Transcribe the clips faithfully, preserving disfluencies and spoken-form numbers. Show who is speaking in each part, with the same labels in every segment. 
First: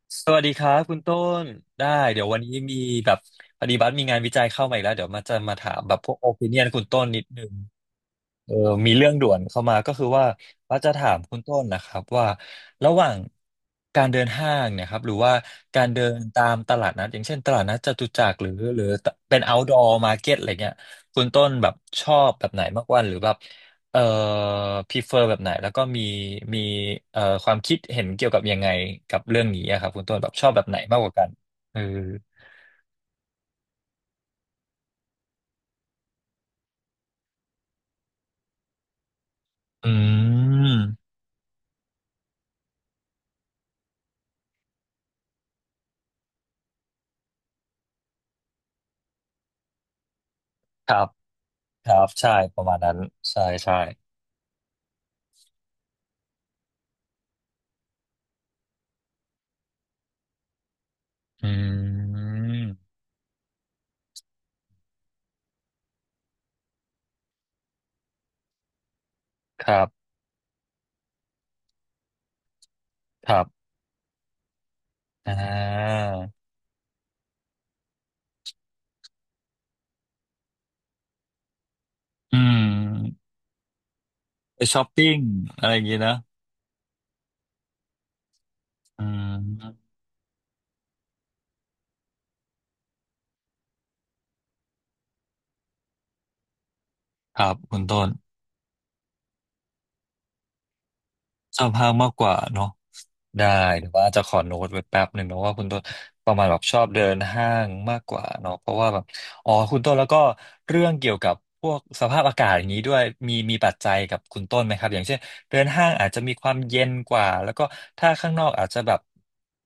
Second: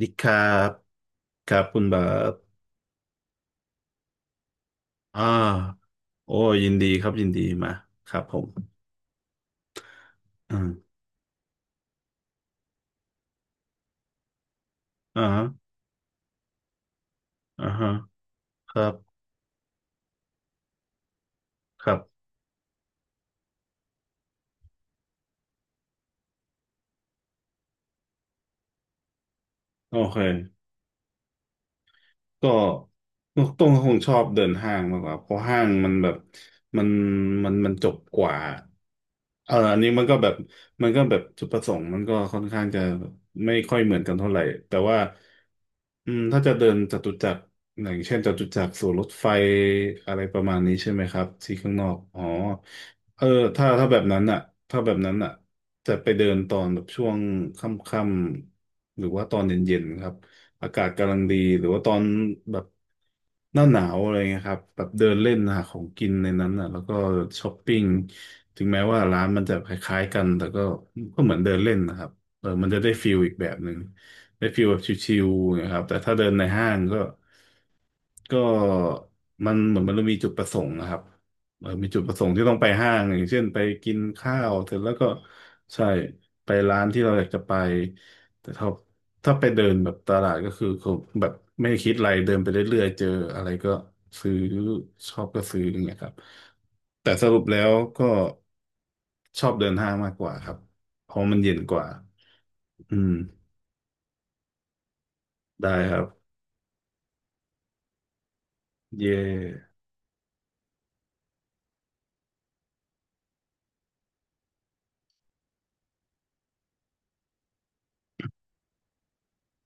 Speaker 1: ดีค
Speaker 2: ส
Speaker 1: รั
Speaker 2: วัสดีค
Speaker 1: บ
Speaker 2: รับคุณต้น
Speaker 1: ครับคุณ
Speaker 2: ได้
Speaker 1: บา
Speaker 2: เดี๋ยววันนี้
Speaker 1: บ
Speaker 2: มีแบบพอดีบัสมีงานวิจัยเข้ามาอีกแล้วเดี๋ยว
Speaker 1: อ่า
Speaker 2: มาจะมาถามแบบพวกโอ
Speaker 1: โอ้
Speaker 2: i ิเนียน
Speaker 1: ยิน
Speaker 2: คุณ
Speaker 1: ดี
Speaker 2: ต้
Speaker 1: ค
Speaker 2: น
Speaker 1: รับ
Speaker 2: นิ
Speaker 1: ยิ
Speaker 2: ด
Speaker 1: นดี
Speaker 2: นึง
Speaker 1: มาครับผม
Speaker 2: เออมีเรื่องด่วนเข้ามาก็คือว่า
Speaker 1: อืม
Speaker 2: ว่าจะถามคุณต้นนะครับว่าระหว่างการเดินห้างเนยครับหรือ
Speaker 1: อ่า
Speaker 2: ว่า
Speaker 1: ฮะ
Speaker 2: การเดินตามตลาดนัดอย่างเช่นตลาด
Speaker 1: อ่า
Speaker 2: นัดจ
Speaker 1: ฮะ
Speaker 2: ตุจักรหรือ
Speaker 1: ค
Speaker 2: หรื
Speaker 1: รั
Speaker 2: อ
Speaker 1: บ
Speaker 2: เป็น outdoor market อะไรเงี้ยคุณต้นแบบ
Speaker 1: ครั
Speaker 2: ชอ
Speaker 1: บ
Speaker 2: บแบบไหนมากกว่าหรือแบบเอ่อ prefer แบบไหนแล้วก็มีมีเอ่อความคิดเห็นเกี่ยวกับยังไงกับเรื่องนี้อะครับ
Speaker 1: โอ
Speaker 2: คุณต้
Speaker 1: เค
Speaker 2: นแบบชอบแบบไหนมากกว่ากันเออ
Speaker 1: ก็ต้องคงชอบเดินห้างมากกว่าเพราะห้างมันแบบมันมันมันจบกว่าเอออัน
Speaker 2: อื
Speaker 1: นี้มันก็แบบ
Speaker 2: ม
Speaker 1: มันก็แบบจุดประสงค์มันก็ค่อนข้างจะไม่ค่อยเหมือนกันเท่าไหร่แต่ว่าอืมถ้าจะเดินจตุจักรอย่างเช่นจตุจักรสู่รถไฟอะไรประมาณนี้
Speaker 2: ค
Speaker 1: ใช่
Speaker 2: รั
Speaker 1: ไหม
Speaker 2: บ
Speaker 1: ครับที่ข้างน
Speaker 2: ค
Speaker 1: อ
Speaker 2: รั
Speaker 1: ก
Speaker 2: บ
Speaker 1: อ๋อ
Speaker 2: ใช่ประมาณนั้น
Speaker 1: เออ
Speaker 2: ใช่
Speaker 1: ถ้า
Speaker 2: ใช่
Speaker 1: ถ้าแบบนั้นอ่ะถ้าแบบนั้นอ่ะจะไปเดินตอนแบบช่วงค่ำๆหรือว่าตอนเย็นๆครับ อากาศกำลังดี
Speaker 2: อื
Speaker 1: หรือว่าตอนแบบ
Speaker 2: ม
Speaker 1: หน้าหนาวอะไรเงี้ยครับแบบเดินเล่นหาของกินในนั้นอ่ะแล้วก็ช้อปปิ้งถึงแม้ว่าร้านมันจะ
Speaker 2: ค
Speaker 1: ค
Speaker 2: รับ
Speaker 1: ล้ายๆกันแต่ก็ก็เหมือนเดินเล่นนะครับเออมันจะได้ฟิลอี
Speaker 2: ค
Speaker 1: ก
Speaker 2: รั
Speaker 1: แบบห
Speaker 2: บ
Speaker 1: นึ่งได้ฟิลแบบชิล
Speaker 2: อ่
Speaker 1: ๆนะครับแต่
Speaker 2: า
Speaker 1: ถ้าเดินในห้างก็ก็มันเหมือนมันมีจุดประสงค์นะครับ เออมีจุดประสงค์
Speaker 2: อื
Speaker 1: ที่ต้องไปห้างอ
Speaker 2: ม
Speaker 1: ย่างเช่นไปกินข้าว
Speaker 2: ไป
Speaker 1: เสร็จ
Speaker 2: ช้อป
Speaker 1: แล้วก็
Speaker 2: ปิ้งอะไรอ
Speaker 1: ใช่
Speaker 2: ย่างงี้นะ
Speaker 1: ไปร้านที่เราอยากจะไปแต่ถ้า
Speaker 2: อื
Speaker 1: ถ้าไปเดินแบ
Speaker 2: ม
Speaker 1: บตลาดก็คือเขาแบบไม่คิดอะไรเดินไปเรื่อยๆเจออะไรก็ซื้อชอบก็ซื้ออย่างเงี้ยครับแต่สรุ
Speaker 2: ค
Speaker 1: ป
Speaker 2: รับ
Speaker 1: แล้ว
Speaker 2: คุณต้
Speaker 1: ก็
Speaker 2: น
Speaker 1: ชอบเดินห้างมากกว่าครับเพราะมันเย็น
Speaker 2: ชอบ
Speaker 1: กว่า
Speaker 2: ห้างมากกว่าเนอะ
Speaker 1: อืม
Speaker 2: ได้หรือว่าจะขอโน้ตไว้แป๊บหนึ่งเนอะว่าคุณ
Speaker 1: ได้
Speaker 2: ต้น
Speaker 1: ครับ
Speaker 2: ประมาณแบบชอบเดินห้างมากกว่าเนาะเพราะว่าแบบ
Speaker 1: เย่
Speaker 2: อ๋อคุณต้นแล้วก็เรื่องเกี่ยวกับพวกสภาพอากาศอย่างนี้ด้วยมีมีปัจจัยกับคุณต้นไหมครับอย่างเช่นเดินห้างอาจจะมีความเย็นกว่าแล้วก็ถ้าข้างนอกอาจจะแบบ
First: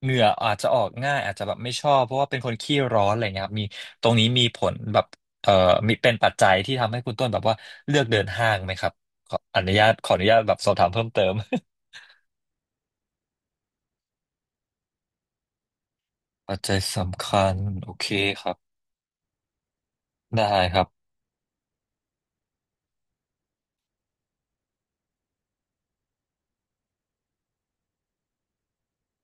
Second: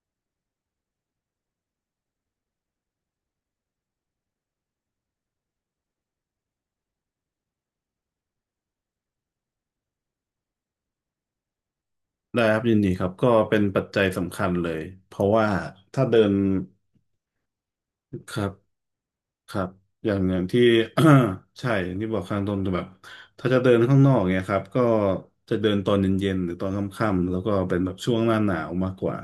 Speaker 2: เหงื่ออาจจะออกง่ายอาจจะแบบไม่ชอบเพราะว่าเป็นคนขี้ร้อนอะไรเงี้ยครับมีตรงนี้มีผลแบบเอ่อมีเป็นปัจจัยที่ทำให้คุณต้นแบบว่าเลือกเดินห้างไหมครับขออนุญาตขออนุญาตแบบสอบถามเพิ่มเติม
Speaker 1: ได้ครับยินดีครับก็เป็นปัจจัยสำคัญเลยเพราะว่าถ้าเดิน
Speaker 2: ปัจจัยสำคัญ โอเค
Speaker 1: ครั
Speaker 2: ค
Speaker 1: บ
Speaker 2: รับ
Speaker 1: ครับอย่างอย่า
Speaker 2: ได้
Speaker 1: งที่
Speaker 2: ครับ
Speaker 1: ใช่อย่างที่บอกข้างต้นจะแบบถ้าจะเดินข้างนอกเนี่ยครับก็จะเดินตอนเย็นๆหรือตอนค่ำๆแล้วก็เป็นแบบช่วงหน้าหนาวมากกว่า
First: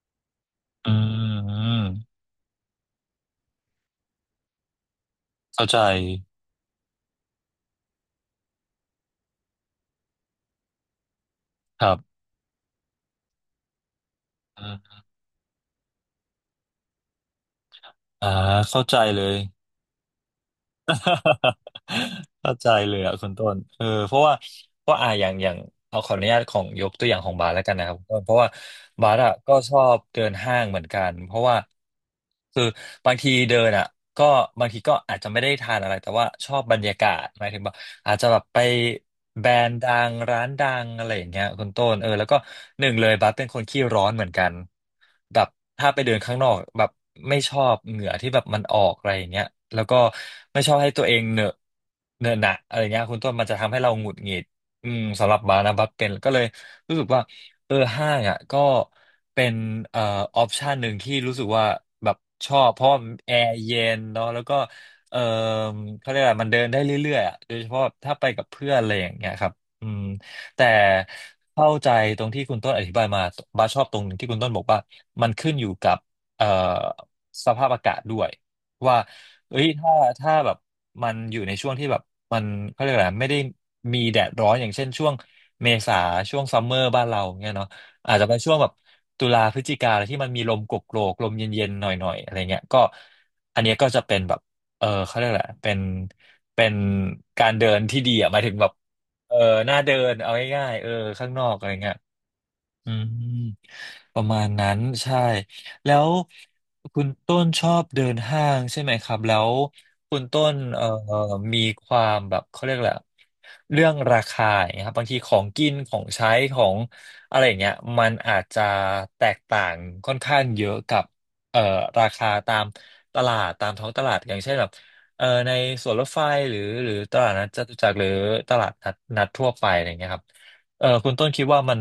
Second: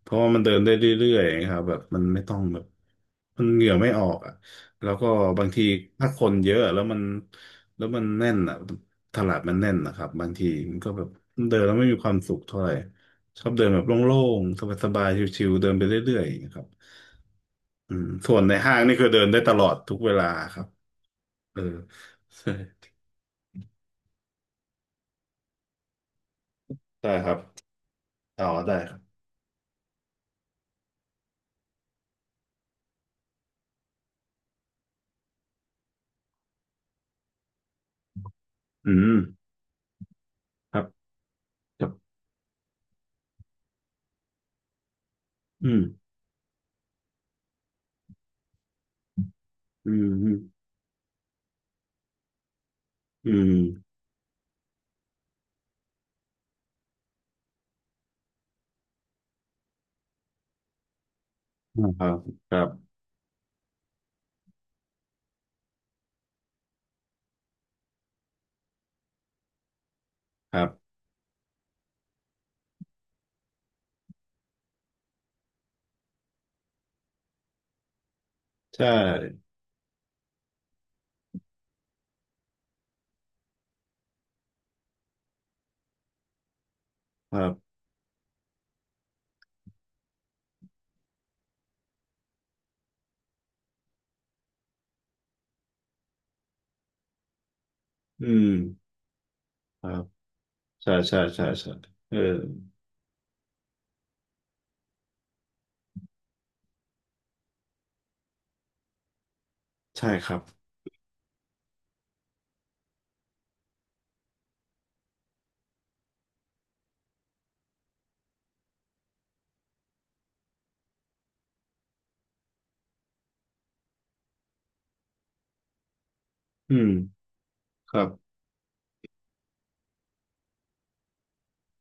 Speaker 1: เพราะว่ามันเดินได้เร
Speaker 2: อื
Speaker 1: ื่อย
Speaker 2: ม
Speaker 1: ๆค
Speaker 2: อื
Speaker 1: รับแบบ
Speaker 2: ม
Speaker 1: มันไม่ต้องแบบมันเหงื่อไม่ออกอ่ะแล้วก็บางที
Speaker 2: เข้าใจ
Speaker 1: ถ้าคนเยอะแล้วมันแล้วมันแน่นอ่ะตลาดมันแน่นนะครับบางทีมันก็แบบเดินแล้ว
Speaker 2: ค
Speaker 1: ไม่
Speaker 2: รั
Speaker 1: มีความ
Speaker 2: บ
Speaker 1: สุขเท่าไหร่ชอบเดินแบบโล่งๆสบายๆชิวๆเดินไปเรื่อยๆอย่างเงี้ยครับ อืม
Speaker 2: อ่า
Speaker 1: ส่วนในห้าง
Speaker 2: เข้า
Speaker 1: นี่
Speaker 2: ใจ
Speaker 1: คือเดิ
Speaker 2: เล
Speaker 1: น
Speaker 2: ย
Speaker 1: ได้ตลอดทุกเวลาครับเออ ใช่
Speaker 2: เข้าใจเลยอ่ะคุณต้นเออเพราะว่าเพราะอ่าอย่างอย่างเอาขออนุญาตของยกตั
Speaker 1: ได้
Speaker 2: วอย่าง
Speaker 1: ค
Speaker 2: ขอ
Speaker 1: รั
Speaker 2: ง
Speaker 1: บ
Speaker 2: บาสแล้วกันนะครับคุณต้นเพราะ
Speaker 1: อ๋อ
Speaker 2: ว่า
Speaker 1: ได้ครั
Speaker 2: บาส
Speaker 1: บ
Speaker 2: อ่ะก็ชอบเดินห้างเหมือนกันเพราะว่าคือบางทีเดินอ่ะก็บางทีก็อาจจะไม่ได้ทานอะไรแต่ว่าชอบบรรยากาศหมายถึงว่าอาจจะแบบไป
Speaker 1: อืม
Speaker 2: แบรนด์ดังร้านดั
Speaker 1: ครับ
Speaker 2: งอะไรอย่างเงี้ยคุณ
Speaker 1: ค
Speaker 2: ต้
Speaker 1: รับ
Speaker 2: นเออแล้วก็หนึ่งเลยบาสเป็นคนขี้ร้อนเหมือนกัน แบบ
Speaker 1: อืม
Speaker 2: ถ้าไปเดินข้างนอกแบบไม่ชอบเหงื่อที่แบบมันออกอะไรอย่างเงี้ยแล้ว
Speaker 1: อื
Speaker 2: ก็
Speaker 1: มอืม
Speaker 2: ไม่ชอบให้ตัวเองเหนอะเหนอะหนะอะไรเงี้ยคุณต้น
Speaker 1: อื
Speaker 2: มัน
Speaker 1: ม
Speaker 2: จะทำให้เราหงุดหงิดอืมสำหรับบาร์นะบัสเป็นก็เลยรู้สึกว่าเออห้างอ่ะก็เป็นเอ่อออปชันหนึ่งที่รู้สึกว่า
Speaker 1: อืมครั
Speaker 2: แบ
Speaker 1: บ
Speaker 2: บช
Speaker 1: ค
Speaker 2: อ
Speaker 1: รั
Speaker 2: บเพ
Speaker 1: บ
Speaker 2: ราะแอร์เย็นเนาะแล้วก็เออเขาเรียกอะไรมันเดินได้เรื่อยๆอ่ะโดยเฉพาะถ้าไปกับเพื่อนอะไรอย่างเงี้ยครับอืม
Speaker 1: ครั
Speaker 2: แต่
Speaker 1: บ
Speaker 2: เข้าใจตรงที่คุณต้นอธิบายมาบาสชอบตรงที่คุณต้นบอกว่ามันขึ้นอยู่กับเอ่อสภาพอากาศด้วย
Speaker 1: ใช่
Speaker 2: ว่าเอ้ยถ้าถ้าแบบมันอยู่ในช่วงที่แบบมันเขาเรียกอะไรไม่ได้มีแดดร้อนอย่างเช่นช่วงเมษาช่วงซัมเมอร์บ้านเรา
Speaker 1: ครั
Speaker 2: เงี้ยเนาะ
Speaker 1: บ
Speaker 2: อาจจะไปช่วงแบบตุลาพฤศจิกาอะไรที่มันมีลมโกโกรกๆลมเย็นๆหน่อยๆอะไรเงี้ยก็อันเนี้ยก็จะเป็นแบบเออเขาเรียกแหละไรเป็นเป็นการเดินที่ดี
Speaker 1: อื
Speaker 2: อ่ะหมาย
Speaker 1: ม
Speaker 2: ถึงแบบ เออหน้า
Speaker 1: ครั
Speaker 2: เดิ
Speaker 1: บ
Speaker 2: น เอาง่ายๆเออ
Speaker 1: ใช่ใช่
Speaker 2: ข้างน
Speaker 1: ใช่
Speaker 2: อกอะ
Speaker 1: ใช่
Speaker 2: ไรเงี้ย
Speaker 1: เออ
Speaker 2: อืมประมาณนั้นใช่แล้วคุณต้นชอบเดินห้างใช่ไหมครับแล้ว
Speaker 1: ใช่
Speaker 2: คุณ
Speaker 1: ครั
Speaker 2: ต้
Speaker 1: บ
Speaker 2: นเอ่อมีความแบบเขาเรียกแหละไรอะเรื่องราคาอย่างเงี้ยครับบางทีของกินของใช้ของอะไรอย่างเงี้ยมันอาจจะแตกต่างค่อนข้างเยอะกับเอ่อราคาตามตลาดตามท้องตลาดอย่างเช่นแบบเอ่อในสวนรถไฟหรือ
Speaker 1: อื
Speaker 2: ห
Speaker 1: ม
Speaker 2: รือตลาดนัดจตุจั
Speaker 1: ค
Speaker 2: กรห
Speaker 1: รั
Speaker 2: รือ
Speaker 1: บ
Speaker 2: ตลาดนัดนัดทั่วไปอะไรอย่างเงี้ยครับเออคุณต้นคิดว่ามัน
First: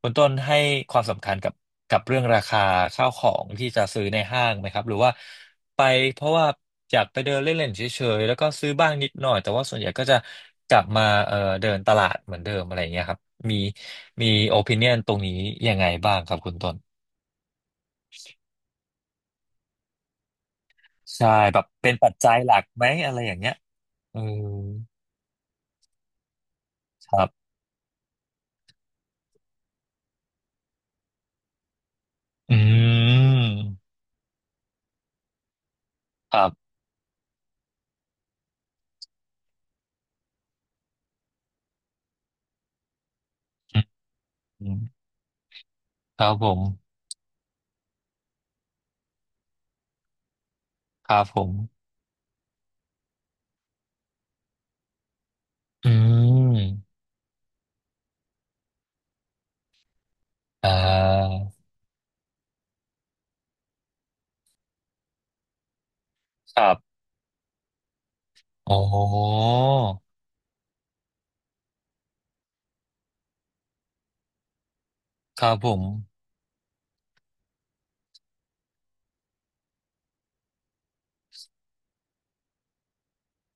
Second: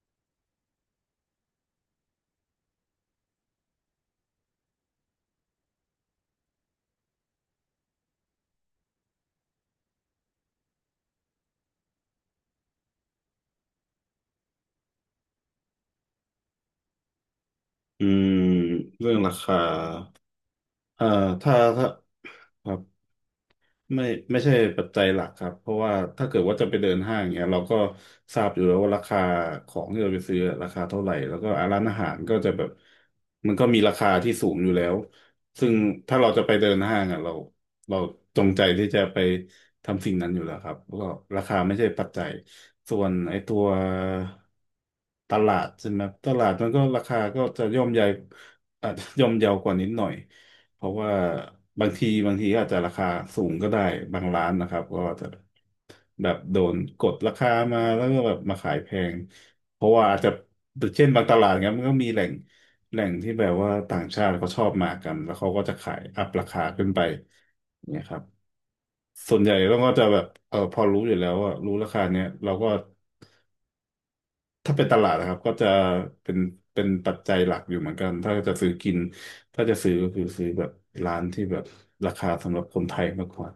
Speaker 2: คุณต้นให้ความสำคัญกับกับเรื่องราคาข้าวของที่จะซื้อในห้างไหมครับหรือว่าไปเพราะว่าอยากไปเดินเล่นๆเฉยๆแล้วก็ซื้อบ้างนิดหน่อยแต่ว่าส่วนใหญ่ก็จะกลับมาเอ่อเดินตลาดเหมือนเดิมอะไรอย่างเงี้ยครับมีมีโอ i ิเนียนตรงนี้ยังไงบ้างครับคุณต้น
Speaker 1: อืมเรื่องราคาอ่า
Speaker 2: ใช่
Speaker 1: ถ้า
Speaker 2: แบบ
Speaker 1: ถ้า
Speaker 2: เป็นปัจจัยหลั
Speaker 1: ค
Speaker 2: ก
Speaker 1: รับ
Speaker 2: ไหมอะไรอย่างเงี้ย
Speaker 1: ไม่
Speaker 2: เออ
Speaker 1: ไม่ใช่ปัจจัยหลักครับเพราะว่าถ้าเกิดว่าจะไปเดิน
Speaker 2: ค
Speaker 1: ห้าง
Speaker 2: รั
Speaker 1: เนี้ย
Speaker 2: บ
Speaker 1: เราก็ทราบอยู่แล้วว่าราคาของที่เราไปซื้อราคาเท่าไหร่แล้วก็อะร้านอาหารก็จะ
Speaker 2: อื
Speaker 1: แบบมันก็มีรา
Speaker 2: ม
Speaker 1: คาที่สูงอยู่แล้วซึ่งถ้าเรา
Speaker 2: ค
Speaker 1: จะ
Speaker 2: รั
Speaker 1: ไปเดิ
Speaker 2: บ
Speaker 1: นห้างอ่ะเราเราจงใจที่จะไปทำสิ่งนั้นอยู่แล้วครับแล้วก็ราคาไม่ใช่ปัจจัยส่วนไอ้ตัว
Speaker 2: อืม
Speaker 1: ตลาดใช่ไหม
Speaker 2: ค
Speaker 1: ต
Speaker 2: รับ
Speaker 1: ลา
Speaker 2: ผ
Speaker 1: ด
Speaker 2: ม
Speaker 1: มันก็ราคาก็จะย่อมใหญ่อาจจะย่อมเยาวกว่านิดหน่อย เพราะ
Speaker 2: ค
Speaker 1: ว่า
Speaker 2: รับผม
Speaker 1: บางทีบางทีอาจจะราคาสูงก็ได้บางร้านนะครับก็อาจจะ
Speaker 2: อื
Speaker 1: แบบโดน
Speaker 2: ม
Speaker 1: กดราคามาแล้วก็แบบมาขายแพงเพราะว่าอาจจะ
Speaker 2: อ่
Speaker 1: เช่นบางต
Speaker 2: า
Speaker 1: ลาดเนี้ยมันก็มีแหล่งแหล่งที่แบบว่าต่างชาติเขาชอบมากันแล้วเขาก็จะขายอัพรา
Speaker 2: ค
Speaker 1: คา
Speaker 2: รั
Speaker 1: ขึ้น
Speaker 2: บ
Speaker 1: ไปเนี่ยครับ
Speaker 2: อ๋อ
Speaker 1: ส่วนใหญ่เราก็จะแบบเออพอรู้อยู่แล้วว่ารู้ราคาเนี้ยเราก็ ถ้าเป็นตลาดนะครับ
Speaker 2: ค
Speaker 1: ก็
Speaker 2: รับ
Speaker 1: จะ
Speaker 2: ผม
Speaker 1: เป็นเป็นปัจจัยหลักอยู่เหมือนกันถ้าจะซื้อกินถ้าจะซื้อก็คือซื้อแบบร้านที่แบบราคาสำหรับคนไทยมากกว่า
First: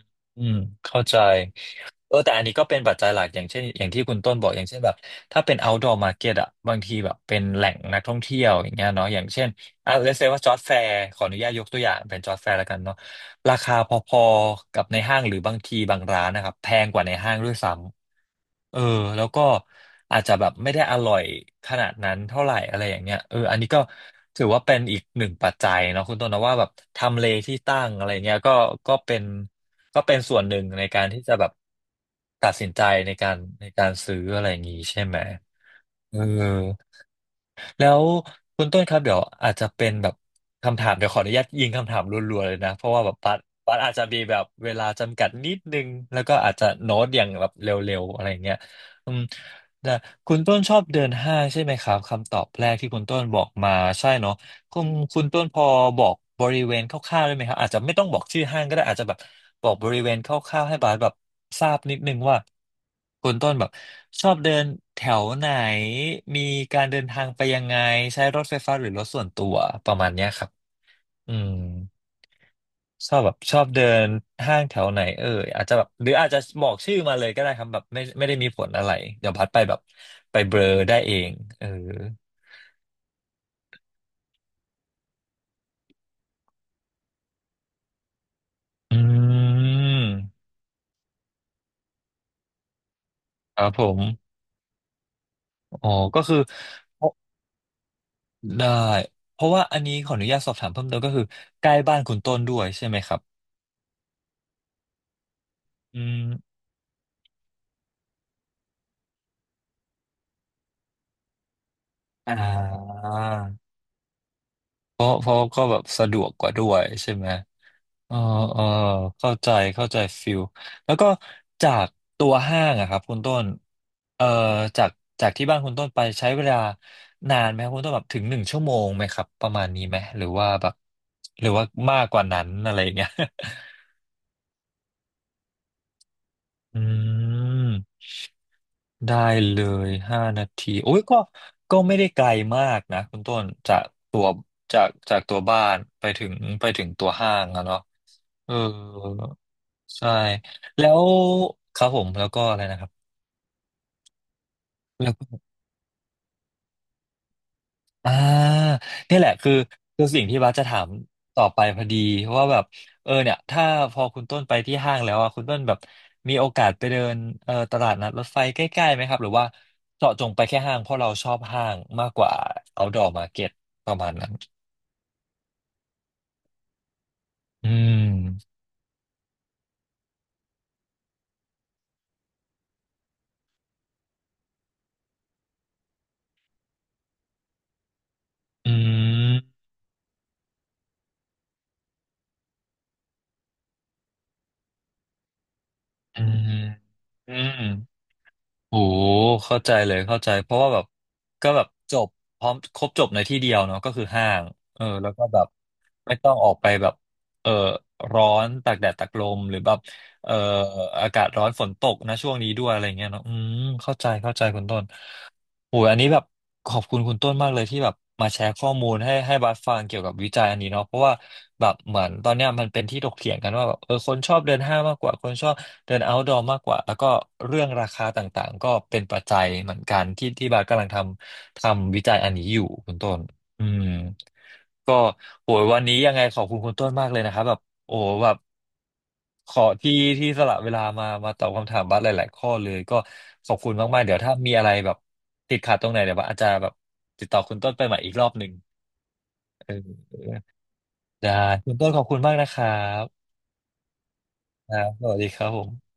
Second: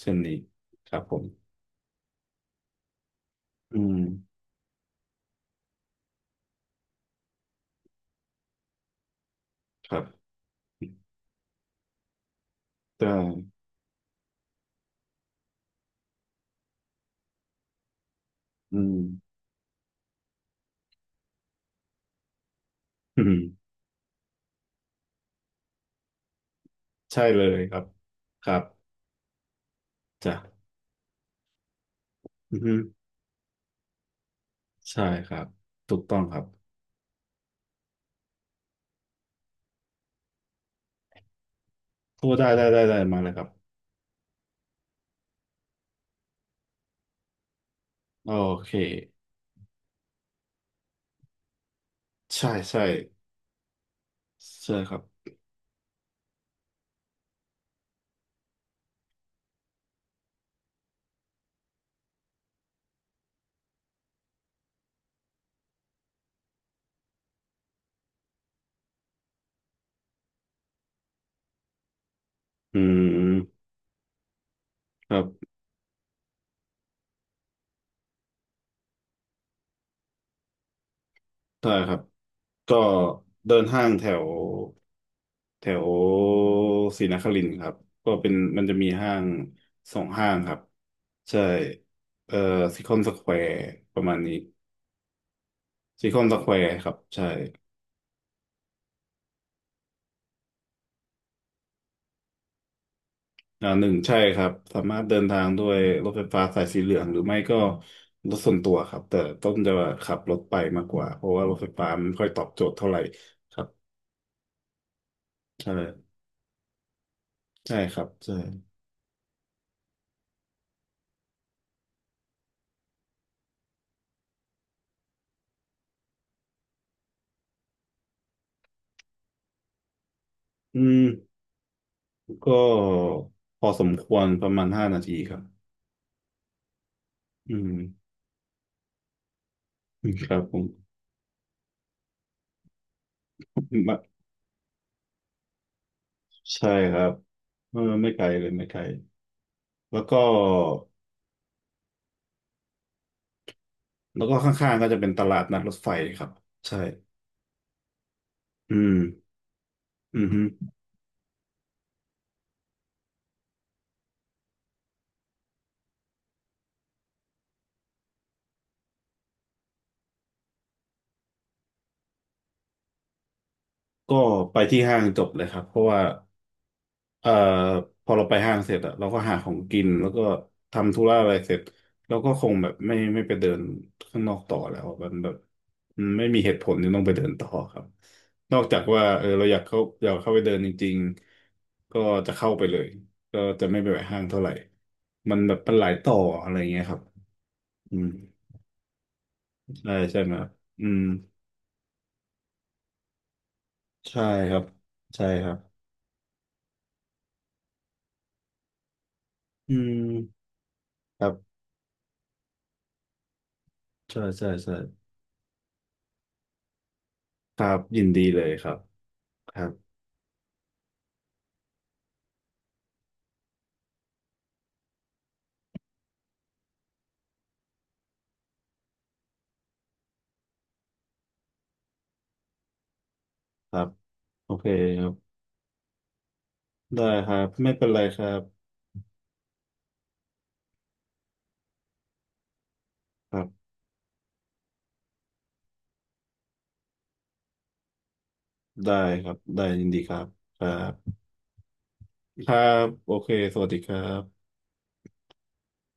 Speaker 1: เช่นนี้
Speaker 2: อืม
Speaker 1: ครั
Speaker 2: เข้า
Speaker 1: บผ
Speaker 2: ใจ
Speaker 1: ม
Speaker 2: เออแต่อันนี้ก็เป็นปัจจัยหลักอย่างเช่น
Speaker 1: อื
Speaker 2: อย่าง
Speaker 1: ม
Speaker 2: ที่คุณต้นบอกอย่างเช่นแบบถ้าเป็น outdoor market อะบางทีแบบเป็นแหล่งนักท่องเที่ยวอย่างเงี้ยเนาะอย่างเช่น
Speaker 1: ค
Speaker 2: อ่ะ
Speaker 1: รั
Speaker 2: let's
Speaker 1: บ
Speaker 2: say ว่าจอร์จแฟร์ขออนุญาตยกตัวอย่างเป็นจอร์จแฟร์แล้วกันเนาะ
Speaker 1: ก็
Speaker 2: ราคาพอๆกับในห้างหรือบางทีบางร้านนะครับแพงกว่าในห้างด้วยซ้ำเอ
Speaker 1: อื
Speaker 2: อ
Speaker 1: ม
Speaker 2: แล้วก็อาจจะแบบไม่ได้อร่อยขนาดนั้นเท่าไหร่อะไรอย่างเงี้ย
Speaker 1: อืม
Speaker 2: เอออันนี้ก็ถือว่าเป็นอีกหนึ่งปัจจัยเนาะคุณต้นนะว่าแบบทำ
Speaker 1: ใช่
Speaker 2: เล
Speaker 1: เล
Speaker 2: ที่
Speaker 1: ยค
Speaker 2: ตั้
Speaker 1: รับ
Speaker 2: งอะไรเงี้ย
Speaker 1: ค
Speaker 2: ก็
Speaker 1: รับ
Speaker 2: ก็เป็นก็เป็น
Speaker 1: จ้ะ
Speaker 2: ส่วนหนึ่งในการที่จะแบบตัด
Speaker 1: อือ
Speaker 2: สิน
Speaker 1: ฮึ
Speaker 2: ใจในการในการซื้ออะไรอย่างงี้ใช่
Speaker 1: ใช่
Speaker 2: ไหม
Speaker 1: ครับถูก
Speaker 2: เอ
Speaker 1: ต้อ
Speaker 2: อ
Speaker 1: งครับ
Speaker 2: แล้วคุณต้นครับเดี๋ยวอาจจะเป็นแบบคำถามเดี๋ยวขออนุญาตยิงคำถามร
Speaker 1: พูด
Speaker 2: ัวๆ
Speaker 1: ได้
Speaker 2: เลย
Speaker 1: ได้
Speaker 2: นะ
Speaker 1: ได้
Speaker 2: เพราะ
Speaker 1: ได้
Speaker 2: ว่าแบบ
Speaker 1: มาเล
Speaker 2: ปั
Speaker 1: ยค
Speaker 2: ด
Speaker 1: รับ
Speaker 2: ปัดอาจจะมีแบบเวลาจำกัดนิดนึงแล้วก็อาจจะโน้ตอย่างแบบเร็วๆอะไร
Speaker 1: โอ
Speaker 2: อย่างเงี้ย
Speaker 1: เค
Speaker 2: อืมแต่คุณต้นชอบเดินห้างใช่ไหมครับคำตอบ
Speaker 1: ใช่
Speaker 2: แรก
Speaker 1: ใช่
Speaker 2: ที่คุณต้นบอกมาใช่เนาะ
Speaker 1: ใช่
Speaker 2: คุณ
Speaker 1: ครับ
Speaker 2: คุณต้นพอบอกบริเวณคร่าวๆได้ไหมครับอาจจะไม่ต้องบอกชื่อห้างก็ได้อาจจะแบบบอกบริเวณคร่าวๆให้บาสแบบทราบนิดนึงว่าคุณต้นแบบชอบเดินแถวไหนมีการเดินทางไปยังไงใช้รถไฟฟ้าหรือรถส่วนตัวประมาณเนี้ยครับอืม
Speaker 1: อื
Speaker 2: ชอบแบบช
Speaker 1: ม
Speaker 2: อบเดินห้างแถวไหน
Speaker 1: ครั
Speaker 2: เออ
Speaker 1: บ
Speaker 2: อาจจะแบบหรืออาจจะบอกชื่อมาเลยก็ได้ครับแบบไม่ไม่ได้มีผลอะไรเดี๋ยวพัดไปแบบไปเบลอได้เองเออ
Speaker 1: ใช่ครับก็เดินห้างแถวแถวศรีนครินทร์ครับก็เป็นมันจะมี
Speaker 2: อื
Speaker 1: ห้างสองห้าง
Speaker 2: ม
Speaker 1: ครับใช่เอ่อซิคอนสแควร์
Speaker 2: ครับผ
Speaker 1: ประมาณนี้
Speaker 2: ม อ๋อ
Speaker 1: ซิค
Speaker 2: ก็
Speaker 1: อนส
Speaker 2: คือ
Speaker 1: แควร์ครับ
Speaker 2: เพราะ
Speaker 1: ใช่
Speaker 2: ได้เพราะว่าอันนี้ขออนุญาตสอบถามเพิ่มเติมก็คือใกล้บ้านคุณต้นด้วยใช่ไหมครับ
Speaker 1: อ่าหนึ่งใช่ครับสามารถเดินทางด้วย
Speaker 2: อื
Speaker 1: รถไฟฟ้า
Speaker 2: ม
Speaker 1: สายสีเหลืองหรือไม่ก็รถส่วนตัวครับแต่ต้องจะขับรถไปมากกว่าเพราะว่ารถไฟฟ้ามันไม่ค่อย
Speaker 2: อ่
Speaker 1: ตอบโจทย์เท่าไหร่
Speaker 2: า
Speaker 1: ครับ
Speaker 2: เพราะเพราะก็
Speaker 1: ใช่
Speaker 2: แบบสะดวกกว่าด้วยใช่ไหม
Speaker 1: ใช่ครับ
Speaker 2: เออ
Speaker 1: ใช่
Speaker 2: เออเข้าใจเข้าใจฟิลแล้วก็จากตัวห้างอะครับคุณต้นเอ่อจากจากที่บ้านคุณต้นไปใช้เวลานานไหมครับคุณต้นแบบถึงหนึ่งชั่วโมงไหมครับประมาณนี้ไหมหรือว่าแบบ
Speaker 1: อืม
Speaker 2: หรือว่ามากกว่านั้น
Speaker 1: ก็
Speaker 2: อะไรอย่างเงี้ย
Speaker 1: พอสมควรประมาณห้านาทีครับ
Speaker 2: อื
Speaker 1: อื
Speaker 2: ม
Speaker 1: ม
Speaker 2: ได้เลยห้า
Speaker 1: ครับ
Speaker 2: นา
Speaker 1: ผม
Speaker 2: ทีโอ้ยก็ก็ไม่ได้ไกลมากนะคุณต้นจาก
Speaker 1: ไม
Speaker 2: ตัวจากจากตัวบ้านไปถึงไป
Speaker 1: ใช่
Speaker 2: ถึง
Speaker 1: ครั
Speaker 2: ตัว
Speaker 1: บ
Speaker 2: ห้างอะ
Speaker 1: เอ
Speaker 2: เนาะ
Speaker 1: อไม่ไกลเลย
Speaker 2: เออ
Speaker 1: ไม่ไกลแล้ว
Speaker 2: ใช่
Speaker 1: ก็
Speaker 2: แล้วครับผมแล้วก็อะไรนะครับ
Speaker 1: แล้วก็ข้างๆก็จะเป็นตลาดนัดรถไฟครับใช่
Speaker 2: อ่า
Speaker 1: อืม
Speaker 2: เนี่ยแหละคือคือสิ่
Speaker 1: อื
Speaker 2: ง
Speaker 1: อ
Speaker 2: ที่
Speaker 1: ฮึ
Speaker 2: บัสจะถามต่อไปพอดีว่าแบบเออเนี่ยถ้าพอคุณต้นไปที่ห้างแล้วอ่ะคุณต้นแบบมีโอกาสไปเดินเอ่อตลาดนัดรถไฟใกล้ๆไหมครับหรือว่าเจาะจงไปแค่ห้างเพราะเราชอบห้างมากกว่า outdoor market ประมาณ
Speaker 1: ก็
Speaker 2: นั้น
Speaker 1: ไปที่ห้างจบเลยครับเพราะว่า เอ่อ
Speaker 2: อื
Speaker 1: พอเราไปห้า
Speaker 2: ม
Speaker 1: งเสร็จอะเราก็หาของกินแล้วก็ทำธุระอะไรเสร็จเราก็คงแบบไม่ไม่ไปเดินข้างนอกต่อแล้วมันแบบมันไม่มีเหตุผลที่ต้องไปเดินต่อครับนอก
Speaker 2: อื
Speaker 1: จากว่าเออเราอยาก
Speaker 2: ม
Speaker 1: เข้าอยากเข้าไปเดินจริงๆก็จะเข้าไปเลยก็จะไม่ไปแวะห้างเท่าไหร่มันแบบมันหลายต่อ
Speaker 2: อืม
Speaker 1: อะไรเงี้ยครับ
Speaker 2: อืม
Speaker 1: อืม
Speaker 2: โอ้เข้าใจเล
Speaker 1: ใช่
Speaker 2: ยเข้า
Speaker 1: ใช่ไห
Speaker 2: ใจ
Speaker 1: มครั
Speaker 2: เพ
Speaker 1: บ
Speaker 2: ราะว่าแบ
Speaker 1: อื
Speaker 2: บ
Speaker 1: ม
Speaker 2: ก็แบบจบพร้อมครบจบในที่เดียวเนาะก็คือ
Speaker 1: ใช่
Speaker 2: ห้าง
Speaker 1: ครับ
Speaker 2: เออแล้วก็
Speaker 1: ใช่
Speaker 2: แบ
Speaker 1: ค
Speaker 2: บ
Speaker 1: รับ
Speaker 2: ไม่ต้องออกไปแบบเออร้อนตากแดดตากลมหรือแบ
Speaker 1: อื
Speaker 2: บเออ
Speaker 1: ม
Speaker 2: อา
Speaker 1: ค
Speaker 2: กาศ
Speaker 1: รั
Speaker 2: ร้อน
Speaker 1: บ
Speaker 2: ฝนตกนะช่วงนี้ด้วยอะไรเงี้ยเนาะอืมเข้าใจ
Speaker 1: ใช่
Speaker 2: เข้าใจ
Speaker 1: ใช่
Speaker 2: คุณ
Speaker 1: ใช่
Speaker 2: ต้น โอ้ยอันนี้แบบขอบคุณคุณต้นมาก
Speaker 1: ค
Speaker 2: เลย
Speaker 1: รับ
Speaker 2: ที่แบบ
Speaker 1: ยินดี
Speaker 2: มาแช
Speaker 1: เลย
Speaker 2: ร์
Speaker 1: ค
Speaker 2: ข้อ
Speaker 1: รับ
Speaker 2: มูลให้ให้
Speaker 1: ค
Speaker 2: บัส
Speaker 1: รั
Speaker 2: ฟัง
Speaker 1: บ
Speaker 2: เกี่ยวกับวิจัยอันนี้เนาะเพราะว่าแบบเหมือนตอนเนี้ยมันเป็นที่ถกเถียงกันว่าแบบเออคนชอบเดินห้างมากกว่าคนชอบเดินเอาท์ดรมากกว่าแล้วก็เรื่องราคาต่างๆก็เป็นปัจจัยเหมือนกันที่ที่บัสกำลังทำทำวิจัยอันนี้อยู่คุณต้นอื
Speaker 1: ครั
Speaker 2: ม
Speaker 1: บ โอเค
Speaker 2: ก็
Speaker 1: ครับ
Speaker 2: โหยวันนี้ยังไงขอบคุณคุณต้น
Speaker 1: ได้
Speaker 2: มากเลย
Speaker 1: ค
Speaker 2: นะ
Speaker 1: รั
Speaker 2: ครับ
Speaker 1: บ
Speaker 2: แบบ
Speaker 1: ไม่เป็น
Speaker 2: โอ้
Speaker 1: ไรครั
Speaker 2: แบบ
Speaker 1: บ
Speaker 2: ขอที่ที่สละเวลามามาตอบคำถามบัสหลายๆข้อเลยก็
Speaker 1: ครั
Speaker 2: ขอบ
Speaker 1: บ
Speaker 2: คุณมากๆเดี๋ยวถ้ามีอะไรแบบติดขัดตรงไหนเดี๋ยวบัสอาจจะแบบติดต่อคุณต้นไปใหม่อีกรอบหนึ่ง
Speaker 1: ได้ครับได้
Speaker 2: เอ
Speaker 1: ยินดี
Speaker 2: อ
Speaker 1: ครับครับ
Speaker 2: ได้คุณต้นขอบคุณมาก
Speaker 1: ค
Speaker 2: นะค
Speaker 1: รั
Speaker 2: รั
Speaker 1: บโอ
Speaker 2: บ
Speaker 1: เคสวัสดีครับ
Speaker 2: ครับสวัสดีครับผม